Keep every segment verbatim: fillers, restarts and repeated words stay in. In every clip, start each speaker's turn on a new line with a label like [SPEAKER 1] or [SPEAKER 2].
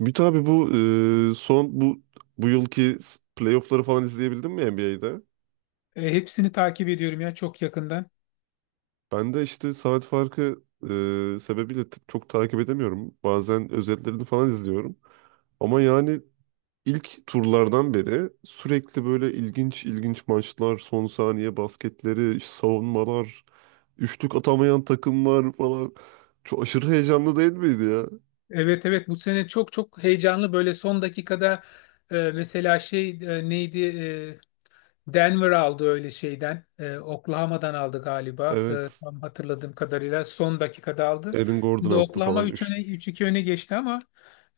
[SPEAKER 1] Ümit abi, bu e, son bu bu yılki s- playoff'ları falan izleyebildin mi N B A'de?
[SPEAKER 2] E, hepsini takip ediyorum ya, çok yakından.
[SPEAKER 1] Ben de işte saat farkı e, sebebiyle t- çok takip edemiyorum. Bazen özetlerini falan izliyorum. Ama yani ilk turlardan beri sürekli böyle ilginç ilginç maçlar, son saniye basketleri, savunmalar, üçlük atamayan takımlar falan. Çok aşırı heyecanlı değil miydi ya?
[SPEAKER 2] Evet, evet, bu sene çok çok heyecanlı, böyle son dakikada e, mesela şey e, neydi e, Denver aldı öyle şeyden. E, Oklahoma'dan aldı galiba. E,
[SPEAKER 1] Evet.
[SPEAKER 2] tam hatırladığım kadarıyla son dakikada aldı.
[SPEAKER 1] Aaron
[SPEAKER 2] Şimdi
[SPEAKER 1] Gordon attı
[SPEAKER 2] Oklahoma
[SPEAKER 1] falan
[SPEAKER 2] üç öne
[SPEAKER 1] üçlük.
[SPEAKER 2] üç iki öne geçti ama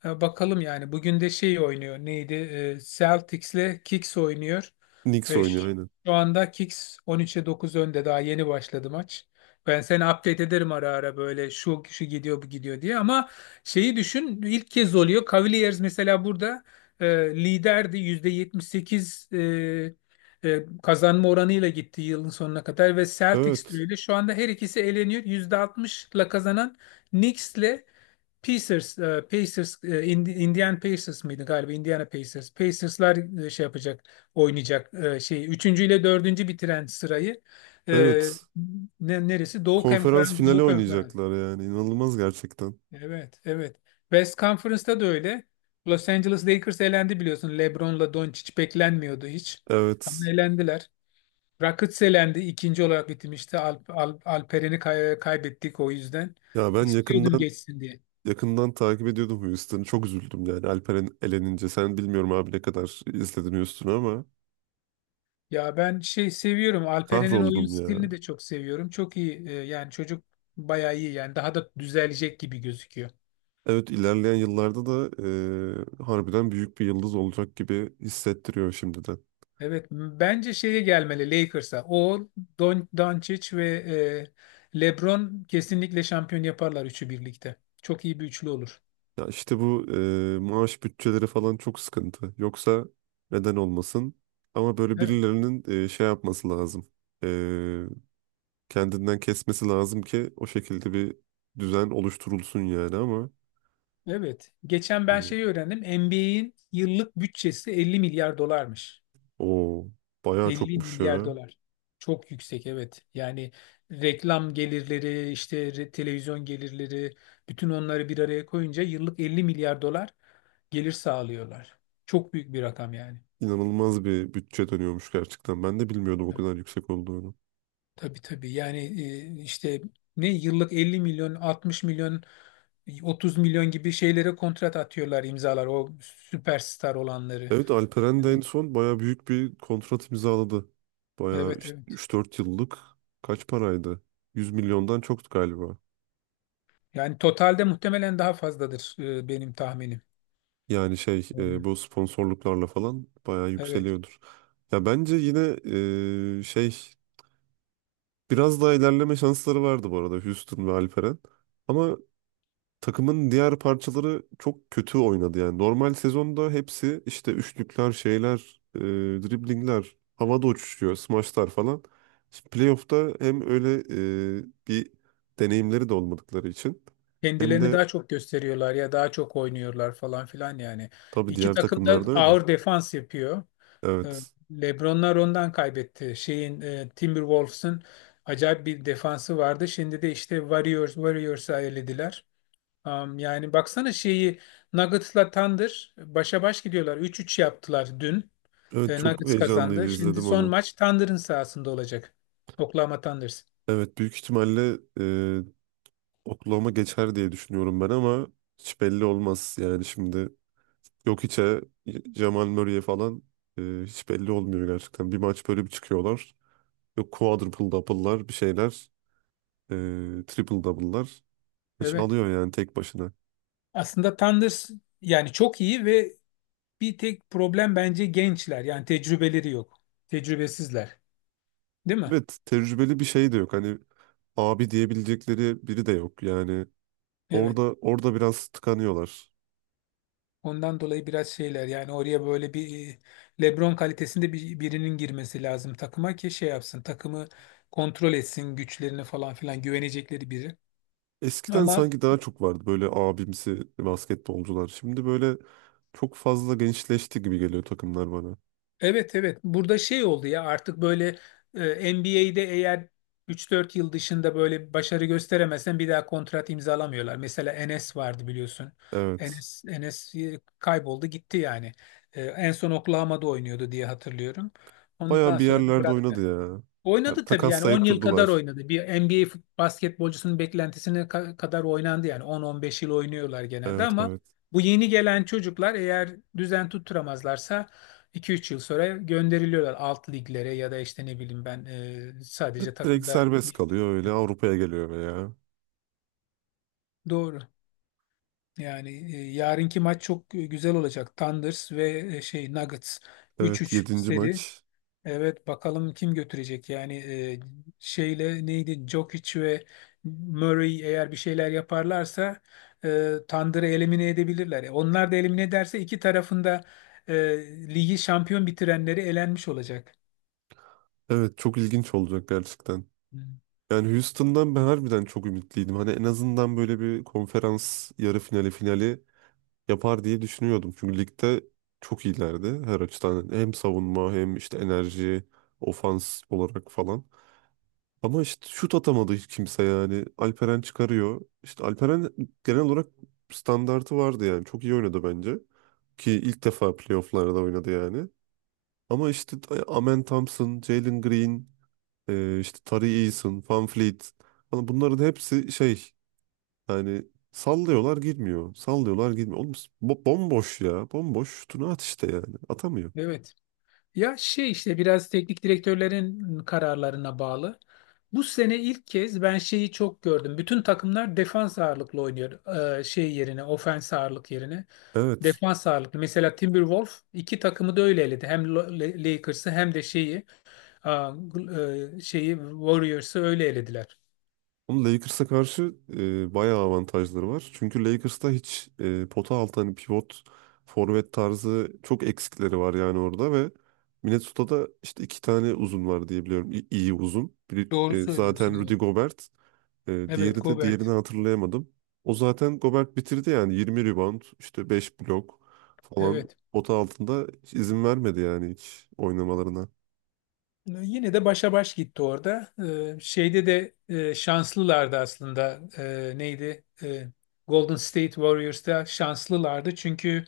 [SPEAKER 2] e, bakalım yani. Bugün de şey oynuyor. Neydi? E, Celtics'le Kicks oynuyor.
[SPEAKER 1] Knicks
[SPEAKER 2] Ve
[SPEAKER 1] oynuyor
[SPEAKER 2] ş-
[SPEAKER 1] aynen.
[SPEAKER 2] şu anda Kicks on üçe dokuz önde. Daha yeni başladı maç. Ben seni update ederim ara ara, böyle şu kişi gidiyor bu gidiyor diye, ama şeyi düşün, ilk kez oluyor. Cavaliers mesela burada e, liderdi, yüzde yetmiş sekiz e, e, kazanma oranıyla gitti yılın sonuna kadar, ve Celtics de
[SPEAKER 1] Evet.
[SPEAKER 2] öyle. Şu anda her ikisi eleniyor. yüzde altmışla kazanan Knicks'le Pacers, e, Pacers, e, Ind- Indiana Pacers mıydı galiba? Indiana Pacers. Pacers'lar e, şey yapacak, oynayacak e, şey. Üçüncü ile dördüncü bitiren sırayı. e,
[SPEAKER 1] Evet.
[SPEAKER 2] ne- Neresi? Doğu
[SPEAKER 1] Konferans
[SPEAKER 2] Konferans,
[SPEAKER 1] finali
[SPEAKER 2] Doğu Konferans.
[SPEAKER 1] oynayacaklar yani. İnanılmaz gerçekten.
[SPEAKER 2] Evet, evet. West Conference'da da öyle. Los Angeles Lakers elendi biliyorsun. LeBron'la Doncic beklenmiyordu hiç. Ama
[SPEAKER 1] Evet.
[SPEAKER 2] elendiler. Rakitic elendi, ikinci olarak bitirmişti. Alp, Alp- Alperen'i kay- kaybettik o yüzden.
[SPEAKER 1] Ya ben
[SPEAKER 2] İstiyordum
[SPEAKER 1] yakından
[SPEAKER 2] geçsin diye.
[SPEAKER 1] yakından takip ediyordum Houston'ı. Çok üzüldüm yani Alperen elenince. Sen bilmiyorum abi ne kadar izledin Houston'ı ama
[SPEAKER 2] Ya ben şey seviyorum. Alperen'in oyun
[SPEAKER 1] kahroldum ya.
[SPEAKER 2] stilini de çok seviyorum. Çok iyi. e, Yani çocuk bayağı iyi. Yani daha da düzelecek gibi gözüküyor.
[SPEAKER 1] Evet, ilerleyen yıllarda da e, harbiden büyük bir yıldız olacak gibi hissettiriyor şimdiden.
[SPEAKER 2] Evet. m- Bence şeye gelmeli, Lakers'a. O, Don, Doncic ve e, LeBron kesinlikle şampiyon yaparlar üçü birlikte. Çok iyi bir üçlü olur.
[SPEAKER 1] Ya işte bu e, maaş bütçeleri falan çok sıkıntı. Yoksa neden olmasın? Ama böyle
[SPEAKER 2] Evet.
[SPEAKER 1] birilerinin e, şey yapması lazım. Kendinden kesmesi lazım ki o şekilde bir düzen oluşturulsun yani, ama
[SPEAKER 2] Evet. Geçen ben şeyi
[SPEAKER 1] e,
[SPEAKER 2] öğrendim. N B A'in yıllık bütçesi elli milyar dolarmış.
[SPEAKER 1] o bayağı
[SPEAKER 2] elli
[SPEAKER 1] çokmuş
[SPEAKER 2] milyar
[SPEAKER 1] ya.
[SPEAKER 2] dolar. Çok yüksek, evet. Yani reklam gelirleri, işte re- televizyon gelirleri, bütün onları bir araya koyunca yıllık elli milyar dolar gelir sağlıyorlar. Çok büyük bir rakam yani.
[SPEAKER 1] İnanılmaz bir bütçe dönüyormuş gerçekten. Ben de bilmiyordum o
[SPEAKER 2] Ha,
[SPEAKER 1] kadar yüksek olduğunu.
[SPEAKER 2] tabii, tabii. Yani e, işte ne, yıllık elli milyon, altmış milyon, otuz milyon gibi şeylere kontrat atıyorlar, imzalar o süperstar olanları.
[SPEAKER 1] Evet, Alperen de en
[SPEAKER 2] Hani
[SPEAKER 1] son bayağı büyük bir kontrat imzaladı. Bayağı
[SPEAKER 2] evet,
[SPEAKER 1] işte
[SPEAKER 2] evet.
[SPEAKER 1] üç dört yıllık, kaç paraydı? Yüz milyondan çoktu galiba.
[SPEAKER 2] Yani totalde muhtemelen daha fazladır, e, benim tahminim.
[SPEAKER 1] Yani şey
[SPEAKER 2] Hmm.
[SPEAKER 1] e, bu sponsorluklarla falan bayağı
[SPEAKER 2] Evet.
[SPEAKER 1] yükseliyordur. Ya bence yine e, şey biraz daha ilerleme şansları vardı bu arada Houston ve Alperen. Ama takımın diğer parçaları çok kötü oynadı yani. Normal sezonda hepsi işte üçlükler, şeyler, e, driblingler, havada uçuşuyor, smaçlar falan. Şimdi playoff'ta hem öyle e, bir deneyimleri de olmadıkları için hem
[SPEAKER 2] Kendilerini
[SPEAKER 1] de
[SPEAKER 2] daha çok gösteriyorlar ya, daha çok oynuyorlar falan filan yani.
[SPEAKER 1] tabii
[SPEAKER 2] İki
[SPEAKER 1] diğer
[SPEAKER 2] takım da
[SPEAKER 1] takımlarda öyle.
[SPEAKER 2] ağır defans yapıyor. Ee,
[SPEAKER 1] Evet.
[SPEAKER 2] LeBronlar ondan kaybetti. Şeyin e, Timberwolves'ın acayip bir defansı vardı. Şimdi de işte Warriors Warriors'a elediler. Am, yani baksana şeyi, Nuggets'la Thunder başa baş gidiyorlar. üç üç yaptılar dün.
[SPEAKER 1] Evet,
[SPEAKER 2] E,
[SPEAKER 1] çok
[SPEAKER 2] Nuggets
[SPEAKER 1] heyecanlıydı,
[SPEAKER 2] kazandı. Şimdi
[SPEAKER 1] izledim
[SPEAKER 2] son
[SPEAKER 1] onu.
[SPEAKER 2] maç Thunder'ın sahasında olacak. Oklahoma Thunders.
[SPEAKER 1] Evet, büyük ihtimalle e, Oklahoma geçer diye düşünüyorum ben, ama hiç belli olmaz yani şimdi. Yok içe Jamal Murray'e falan, e, hiç belli olmuyor gerçekten. Bir maç böyle bir çıkıyorlar. Yok quadruple double'lar, bir şeyler. E, triple double'lar. Maçı
[SPEAKER 2] Evet.
[SPEAKER 1] alıyor yani tek başına.
[SPEAKER 2] Aslında Thunder yani çok iyi, ve bir tek problem bence gençler. Yani tecrübeleri yok. Tecrübesizler. Değil mi?
[SPEAKER 1] Evet, tecrübeli bir şey de yok. Hani abi diyebilecekleri biri de yok. Yani orada
[SPEAKER 2] Evet.
[SPEAKER 1] orada biraz tıkanıyorlar.
[SPEAKER 2] Ondan dolayı biraz şeyler yani, oraya böyle bir e, LeBron kalitesinde bir, birinin girmesi lazım takıma, ki şey yapsın takımı, kontrol etsin güçlerini falan filan, güvenecekleri biri.
[SPEAKER 1] Eskiden
[SPEAKER 2] Ama
[SPEAKER 1] sanki daha çok vardı böyle abimsi basketbolcular. Şimdi böyle çok fazla gençleşti gibi geliyor takımlar bana.
[SPEAKER 2] evet, evet, burada şey oldu ya, artık böyle e, N B A'de eğer üç dört yıl dışında böyle bir başarı gösteremezsen bir daha kontrat imzalamıyorlar. Mesela Enes vardı biliyorsun.
[SPEAKER 1] Evet.
[SPEAKER 2] Enes Enes e, kayboldu gitti yani. E, en son Oklahoma'da oynuyordu diye hatırlıyorum.
[SPEAKER 1] Bayağı
[SPEAKER 2] Ondan
[SPEAKER 1] bir
[SPEAKER 2] sonra da
[SPEAKER 1] yerlerde oynadı
[SPEAKER 2] bıraktı.
[SPEAKER 1] ya. Ha,
[SPEAKER 2] Oynadı tabii, yani on
[SPEAKER 1] takaslayıp
[SPEAKER 2] yıl kadar
[SPEAKER 1] durdular.
[SPEAKER 2] oynadı. Bir N B A fut- basketbolcusunun beklentisine ka- kadar oynandı yani, on on beş yıl oynuyorlar genelde,
[SPEAKER 1] Evet,
[SPEAKER 2] ama
[SPEAKER 1] evet.
[SPEAKER 2] bu yeni gelen çocuklar eğer düzen tutturamazlarsa iki üç yıl sonra gönderiliyorlar alt liglere, ya da işte ne bileyim ben, e,
[SPEAKER 1] Di-
[SPEAKER 2] sadece
[SPEAKER 1] Direkt
[SPEAKER 2] takımda
[SPEAKER 1] serbest kalıyor, öyle Avrupa'ya geliyor veya.
[SPEAKER 2] Doğru. Yani e, yarınki maç çok e, güzel olacak. Thunders ve e, şey Nuggets,
[SPEAKER 1] Evet,
[SPEAKER 2] üç üç
[SPEAKER 1] yedinci
[SPEAKER 2] seri.
[SPEAKER 1] maç.
[SPEAKER 2] Evet, bakalım kim götürecek yani, e, şeyle neydi, Djokic ve Murray eğer bir şeyler yaparlarsa e, Thunder'ı elimine edebilirler. E, Onlar da elimine ederse iki tarafında e, ligi şampiyon bitirenleri elenmiş olacak.
[SPEAKER 1] Evet, çok ilginç olacak gerçekten.
[SPEAKER 2] Hı.
[SPEAKER 1] Yani Houston'dan ben harbiden çok ümitliydim. Hani en azından böyle bir konferans yarı finali finali yapar diye düşünüyordum. Çünkü ligde çok iyilerdi her açıdan. Hem savunma hem işte enerji, ofans olarak falan. Ama işte şut atamadı hiç kimse yani. Alperen çıkarıyor. İşte Alperen genel olarak standartı vardı yani. Çok iyi oynadı bence. Ki ilk defa playofflarda oynadı yani. Ama işte Amen Thompson, Jalen Green, e, işte Tari Eason, Van Fleet. Hani bunların hepsi şey, yani sallıyorlar girmiyor. Sallıyorlar girmiyor. Oğlum, bo- bomboş ya. Bomboş şutunu at işte yani. Atamıyor.
[SPEAKER 2] Evet. Ya şey, işte biraz teknik direktörlerin kararlarına bağlı. Bu sene ilk kez ben şeyi çok gördüm. Bütün takımlar defans ağırlıklı oynuyor. Ee, şey yerine, ofens ağırlık yerine.
[SPEAKER 1] Evet.
[SPEAKER 2] Defans ağırlıklı. Mesela Timberwolves iki takımı da öyle eledi. Hem Lo- Le- Lakers'ı, hem de şeyi, aa, gl- e, şeyi Warriors'ı öyle elediler.
[SPEAKER 1] Ama Lakers'a karşı e, bayağı avantajları var. Çünkü Lakers'ta hiç e, pota altı, hani pivot, forvet tarzı çok eksikleri var yani orada ve Minnesota'da işte iki tane uzun var diye biliyorum. İ- iyi uzun. Biri
[SPEAKER 2] Doğru
[SPEAKER 1] e,
[SPEAKER 2] söylüyorsun,
[SPEAKER 1] zaten Rudy
[SPEAKER 2] evet.
[SPEAKER 1] Gobert. E,
[SPEAKER 2] Evet,
[SPEAKER 1] diğeri de diğerini
[SPEAKER 2] Gobert.
[SPEAKER 1] hatırlayamadım. O zaten Gobert bitirdi yani yirmi rebound, işte beş blok falan,
[SPEAKER 2] Evet.
[SPEAKER 1] pota altında hiç izin vermedi yani hiç oynamalarına.
[SPEAKER 2] Ee, Yine de başa baş gitti orada. Ee, şeyde de e, şanslılardı aslında. Ee, neydi? Ee, Golden State Warriors'ta şanslılardı. Çünkü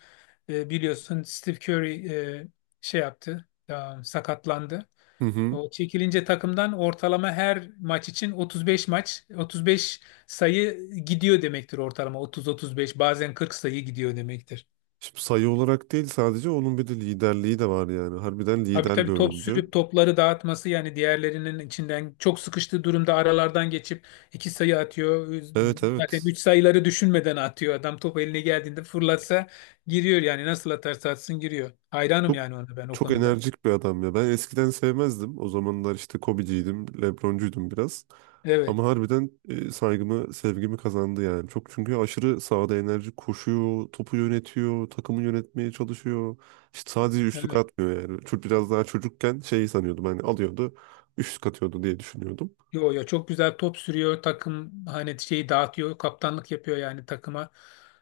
[SPEAKER 2] e, biliyorsun Steve Curry e, şey yaptı. E, sakatlandı.
[SPEAKER 1] Hı hı.
[SPEAKER 2] O çekilince takımdan ortalama her maç için otuz beş maç, otuz beş sayı gidiyor demektir ortalama. otuz otuz beş, bazen kırk sayı gidiyor demektir.
[SPEAKER 1] Şimdi sayı olarak değil, sadece onun bir de liderliği de var yani. Harbiden
[SPEAKER 2] Tabii,
[SPEAKER 1] lider bir
[SPEAKER 2] tabii, top
[SPEAKER 1] oyuncu.
[SPEAKER 2] sürüp topları dağıtması yani, diğerlerinin içinden çok sıkıştığı durumda aralardan geçip iki sayı atıyor.
[SPEAKER 1] Evet,
[SPEAKER 2] Zaten
[SPEAKER 1] evet.
[SPEAKER 2] üç sayıları düşünmeden atıyor. Adam top eline geldiğinde fırlatsa giriyor yani, nasıl atarsa atsın giriyor. Hayranım
[SPEAKER 1] Çok
[SPEAKER 2] yani ona, ben o
[SPEAKER 1] çok
[SPEAKER 2] konuda.
[SPEAKER 1] enerjik bir adam ya. Ben eskiden sevmezdim. O zamanlar işte Kobe'ciydim, LeBron'cuydum biraz.
[SPEAKER 2] Evet.
[SPEAKER 1] Ama harbiden e, saygımı, sevgimi kazandı yani. Çok, çünkü aşırı sahada enerji koşuyor, topu yönetiyor, takımı yönetmeye çalışıyor. İşte sadece üçlük
[SPEAKER 2] Evet.
[SPEAKER 1] atmıyor yani. Çok biraz daha çocukken şeyi sanıyordum, hani alıyordu, üçlük atıyordu diye düşünüyordum.
[SPEAKER 2] Yo, yo, çok güzel top sürüyor takım, hani şeyi dağıtıyor, kaptanlık yapıyor yani takıma.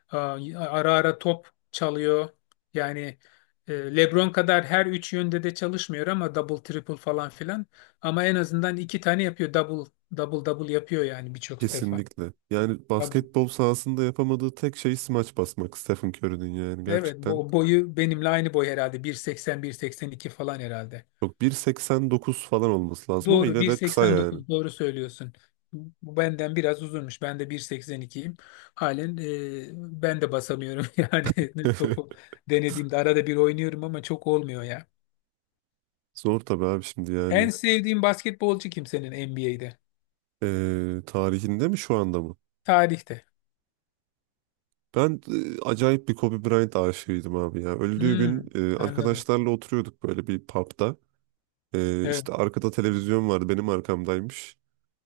[SPEAKER 2] Aa, ara ara top çalıyor yani, e, LeBron kadar her üç yönde de çalışmıyor ama double triple falan filan, ama en azından iki tane yapıyor, double double double yapıyor yani birçok defa.
[SPEAKER 1] Kesinlikle. Yani
[SPEAKER 2] Tabii.
[SPEAKER 1] basketbol sahasında yapamadığı tek şey smaç basmak Stephen Curry'nin yani
[SPEAKER 2] Evet,
[SPEAKER 1] gerçekten.
[SPEAKER 2] bo- boyu benimle aynı boy herhalde, bir seksen bir seksen iki falan herhalde.
[SPEAKER 1] Yok, bir seksen dokuz falan olması lazım ama
[SPEAKER 2] Doğru,
[SPEAKER 1] yine de kısa yani.
[SPEAKER 2] bir seksen dokuz, doğru söylüyorsun. Bu benden biraz uzunmuş. Ben de bir seksen ikiyim. Halen e, ben de basamıyorum yani, topu denediğimde arada bir oynuyorum ama çok olmuyor ya.
[SPEAKER 1] Zor tabii abi şimdi
[SPEAKER 2] En
[SPEAKER 1] yani.
[SPEAKER 2] sevdiğim basketbolcu kim senin N B A'de?
[SPEAKER 1] Ee, tarihinde mi, şu anda mı?
[SPEAKER 2] Tarihte.
[SPEAKER 1] Ben e, acayip bir Kobe Bryant aşığıydım abi ya. Öldüğü gün
[SPEAKER 2] Hmm,
[SPEAKER 1] e,
[SPEAKER 2] anladım.
[SPEAKER 1] arkadaşlarla oturuyorduk böyle bir pub'da. Ee,
[SPEAKER 2] Evet.
[SPEAKER 1] işte arkada televizyon vardı, benim arkamdaymış.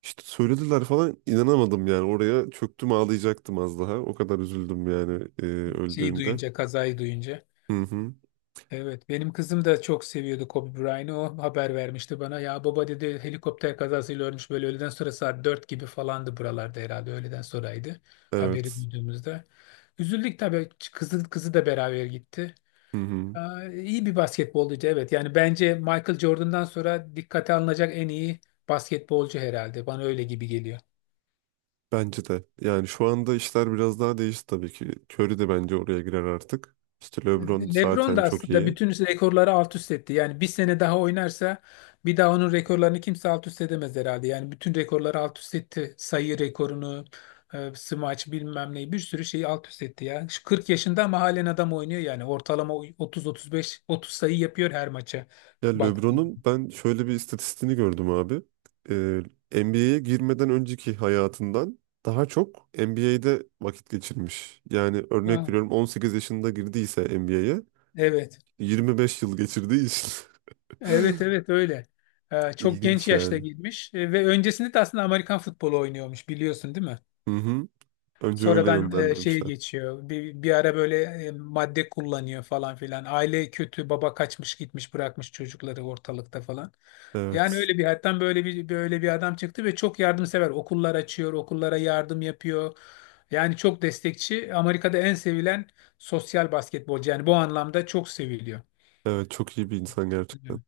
[SPEAKER 1] İşte söylediler falan, inanamadım yani, oraya çöktüm, ağlayacaktım az daha. O kadar üzüldüm yani e,
[SPEAKER 2] Şeyi
[SPEAKER 1] öldüğünde.
[SPEAKER 2] duyunca, kazayı duyunca.
[SPEAKER 1] Hı hı.
[SPEAKER 2] Evet, benim kızım da çok seviyordu Kobe Bryant'ı. O haber vermişti bana. Ya baba dedi, helikopter kazasıyla ölmüş, böyle öğleden sonra saat dört gibi falandı buralarda, herhalde öğleden sonraydı, haberi
[SPEAKER 1] Evet.
[SPEAKER 2] duyduğumuzda. Üzüldük tabii. Kızı, kızı da beraber gitti.
[SPEAKER 1] Hı hı.
[SPEAKER 2] Aa, iyi bir basketbolcuydu, evet. Yani bence Michael Jordan'dan sonra dikkate alınacak en iyi basketbolcu herhalde. Bana öyle gibi geliyor.
[SPEAKER 1] Bence de. Yani şu anda işler biraz daha değişti tabii ki. Curry de bence oraya girer artık. İşte LeBron
[SPEAKER 2] LeBron
[SPEAKER 1] zaten
[SPEAKER 2] da
[SPEAKER 1] çok
[SPEAKER 2] aslında
[SPEAKER 1] iyi.
[SPEAKER 2] bütün rekorları alt üst etti. Yani bir sene daha oynarsa, bir daha onun rekorlarını kimse alt üst edemez herhalde. Yani bütün rekorları alt üst etti. Sayı rekorunu, e, smaç bilmem neyi, bir sürü şeyi alt üst etti ya. Şu kırk yaşında ama halen adam oynuyor yani. Ortalama otuz otuz beş, otuz sayı yapıyor her maça.
[SPEAKER 1] Ya
[SPEAKER 2] Baktın.
[SPEAKER 1] LeBron'un ben şöyle bir istatistiğini gördüm abi. Ee, N B A'ye girmeden önceki hayatından daha çok N B A'de vakit geçirmiş. Yani örnek
[SPEAKER 2] Ha,
[SPEAKER 1] veriyorum, on sekiz yaşında girdiyse N B A'ye,
[SPEAKER 2] evet.
[SPEAKER 1] yirmi beş yıl geçirdiği için.
[SPEAKER 2] Evet, evet, öyle. E, Çok genç
[SPEAKER 1] İlginç
[SPEAKER 2] yaşta
[SPEAKER 1] yani.
[SPEAKER 2] girmiş. E, ve öncesinde de aslında Amerikan futbolu oynuyormuş, biliyorsun değil mi?
[SPEAKER 1] Hı hı. Önce öyle
[SPEAKER 2] Sonradan e, şeye
[SPEAKER 1] yönlendirmişler.
[SPEAKER 2] geçiyor. Bir, bir ara böyle e, madde kullanıyor falan filan. Aile kötü, baba kaçmış gitmiş, bırakmış çocukları ortalıkta falan. Yani
[SPEAKER 1] Evet.
[SPEAKER 2] öyle bir hayattan böyle bir böyle bir adam çıktı, ve çok yardımsever. Okullar açıyor, okullara yardım yapıyor. Yani çok destekçi. Amerika'da en sevilen sosyal basketbolcu. Yani bu anlamda çok seviliyor.
[SPEAKER 1] Evet, çok iyi bir insan gerçekten.
[SPEAKER 2] Hı.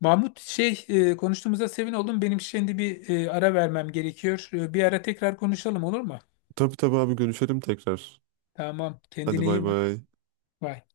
[SPEAKER 2] Mahmut, şey, e, konuştuğumuza sevin oldum. Benim şimdi bir e, ara vermem gerekiyor. E, Bir ara tekrar konuşalım, olur mu?
[SPEAKER 1] Tabii, tabii abi, görüşelim tekrar.
[SPEAKER 2] Tamam.
[SPEAKER 1] Hadi,
[SPEAKER 2] Kendine
[SPEAKER 1] bay
[SPEAKER 2] iyi bak.
[SPEAKER 1] bay.
[SPEAKER 2] Bye.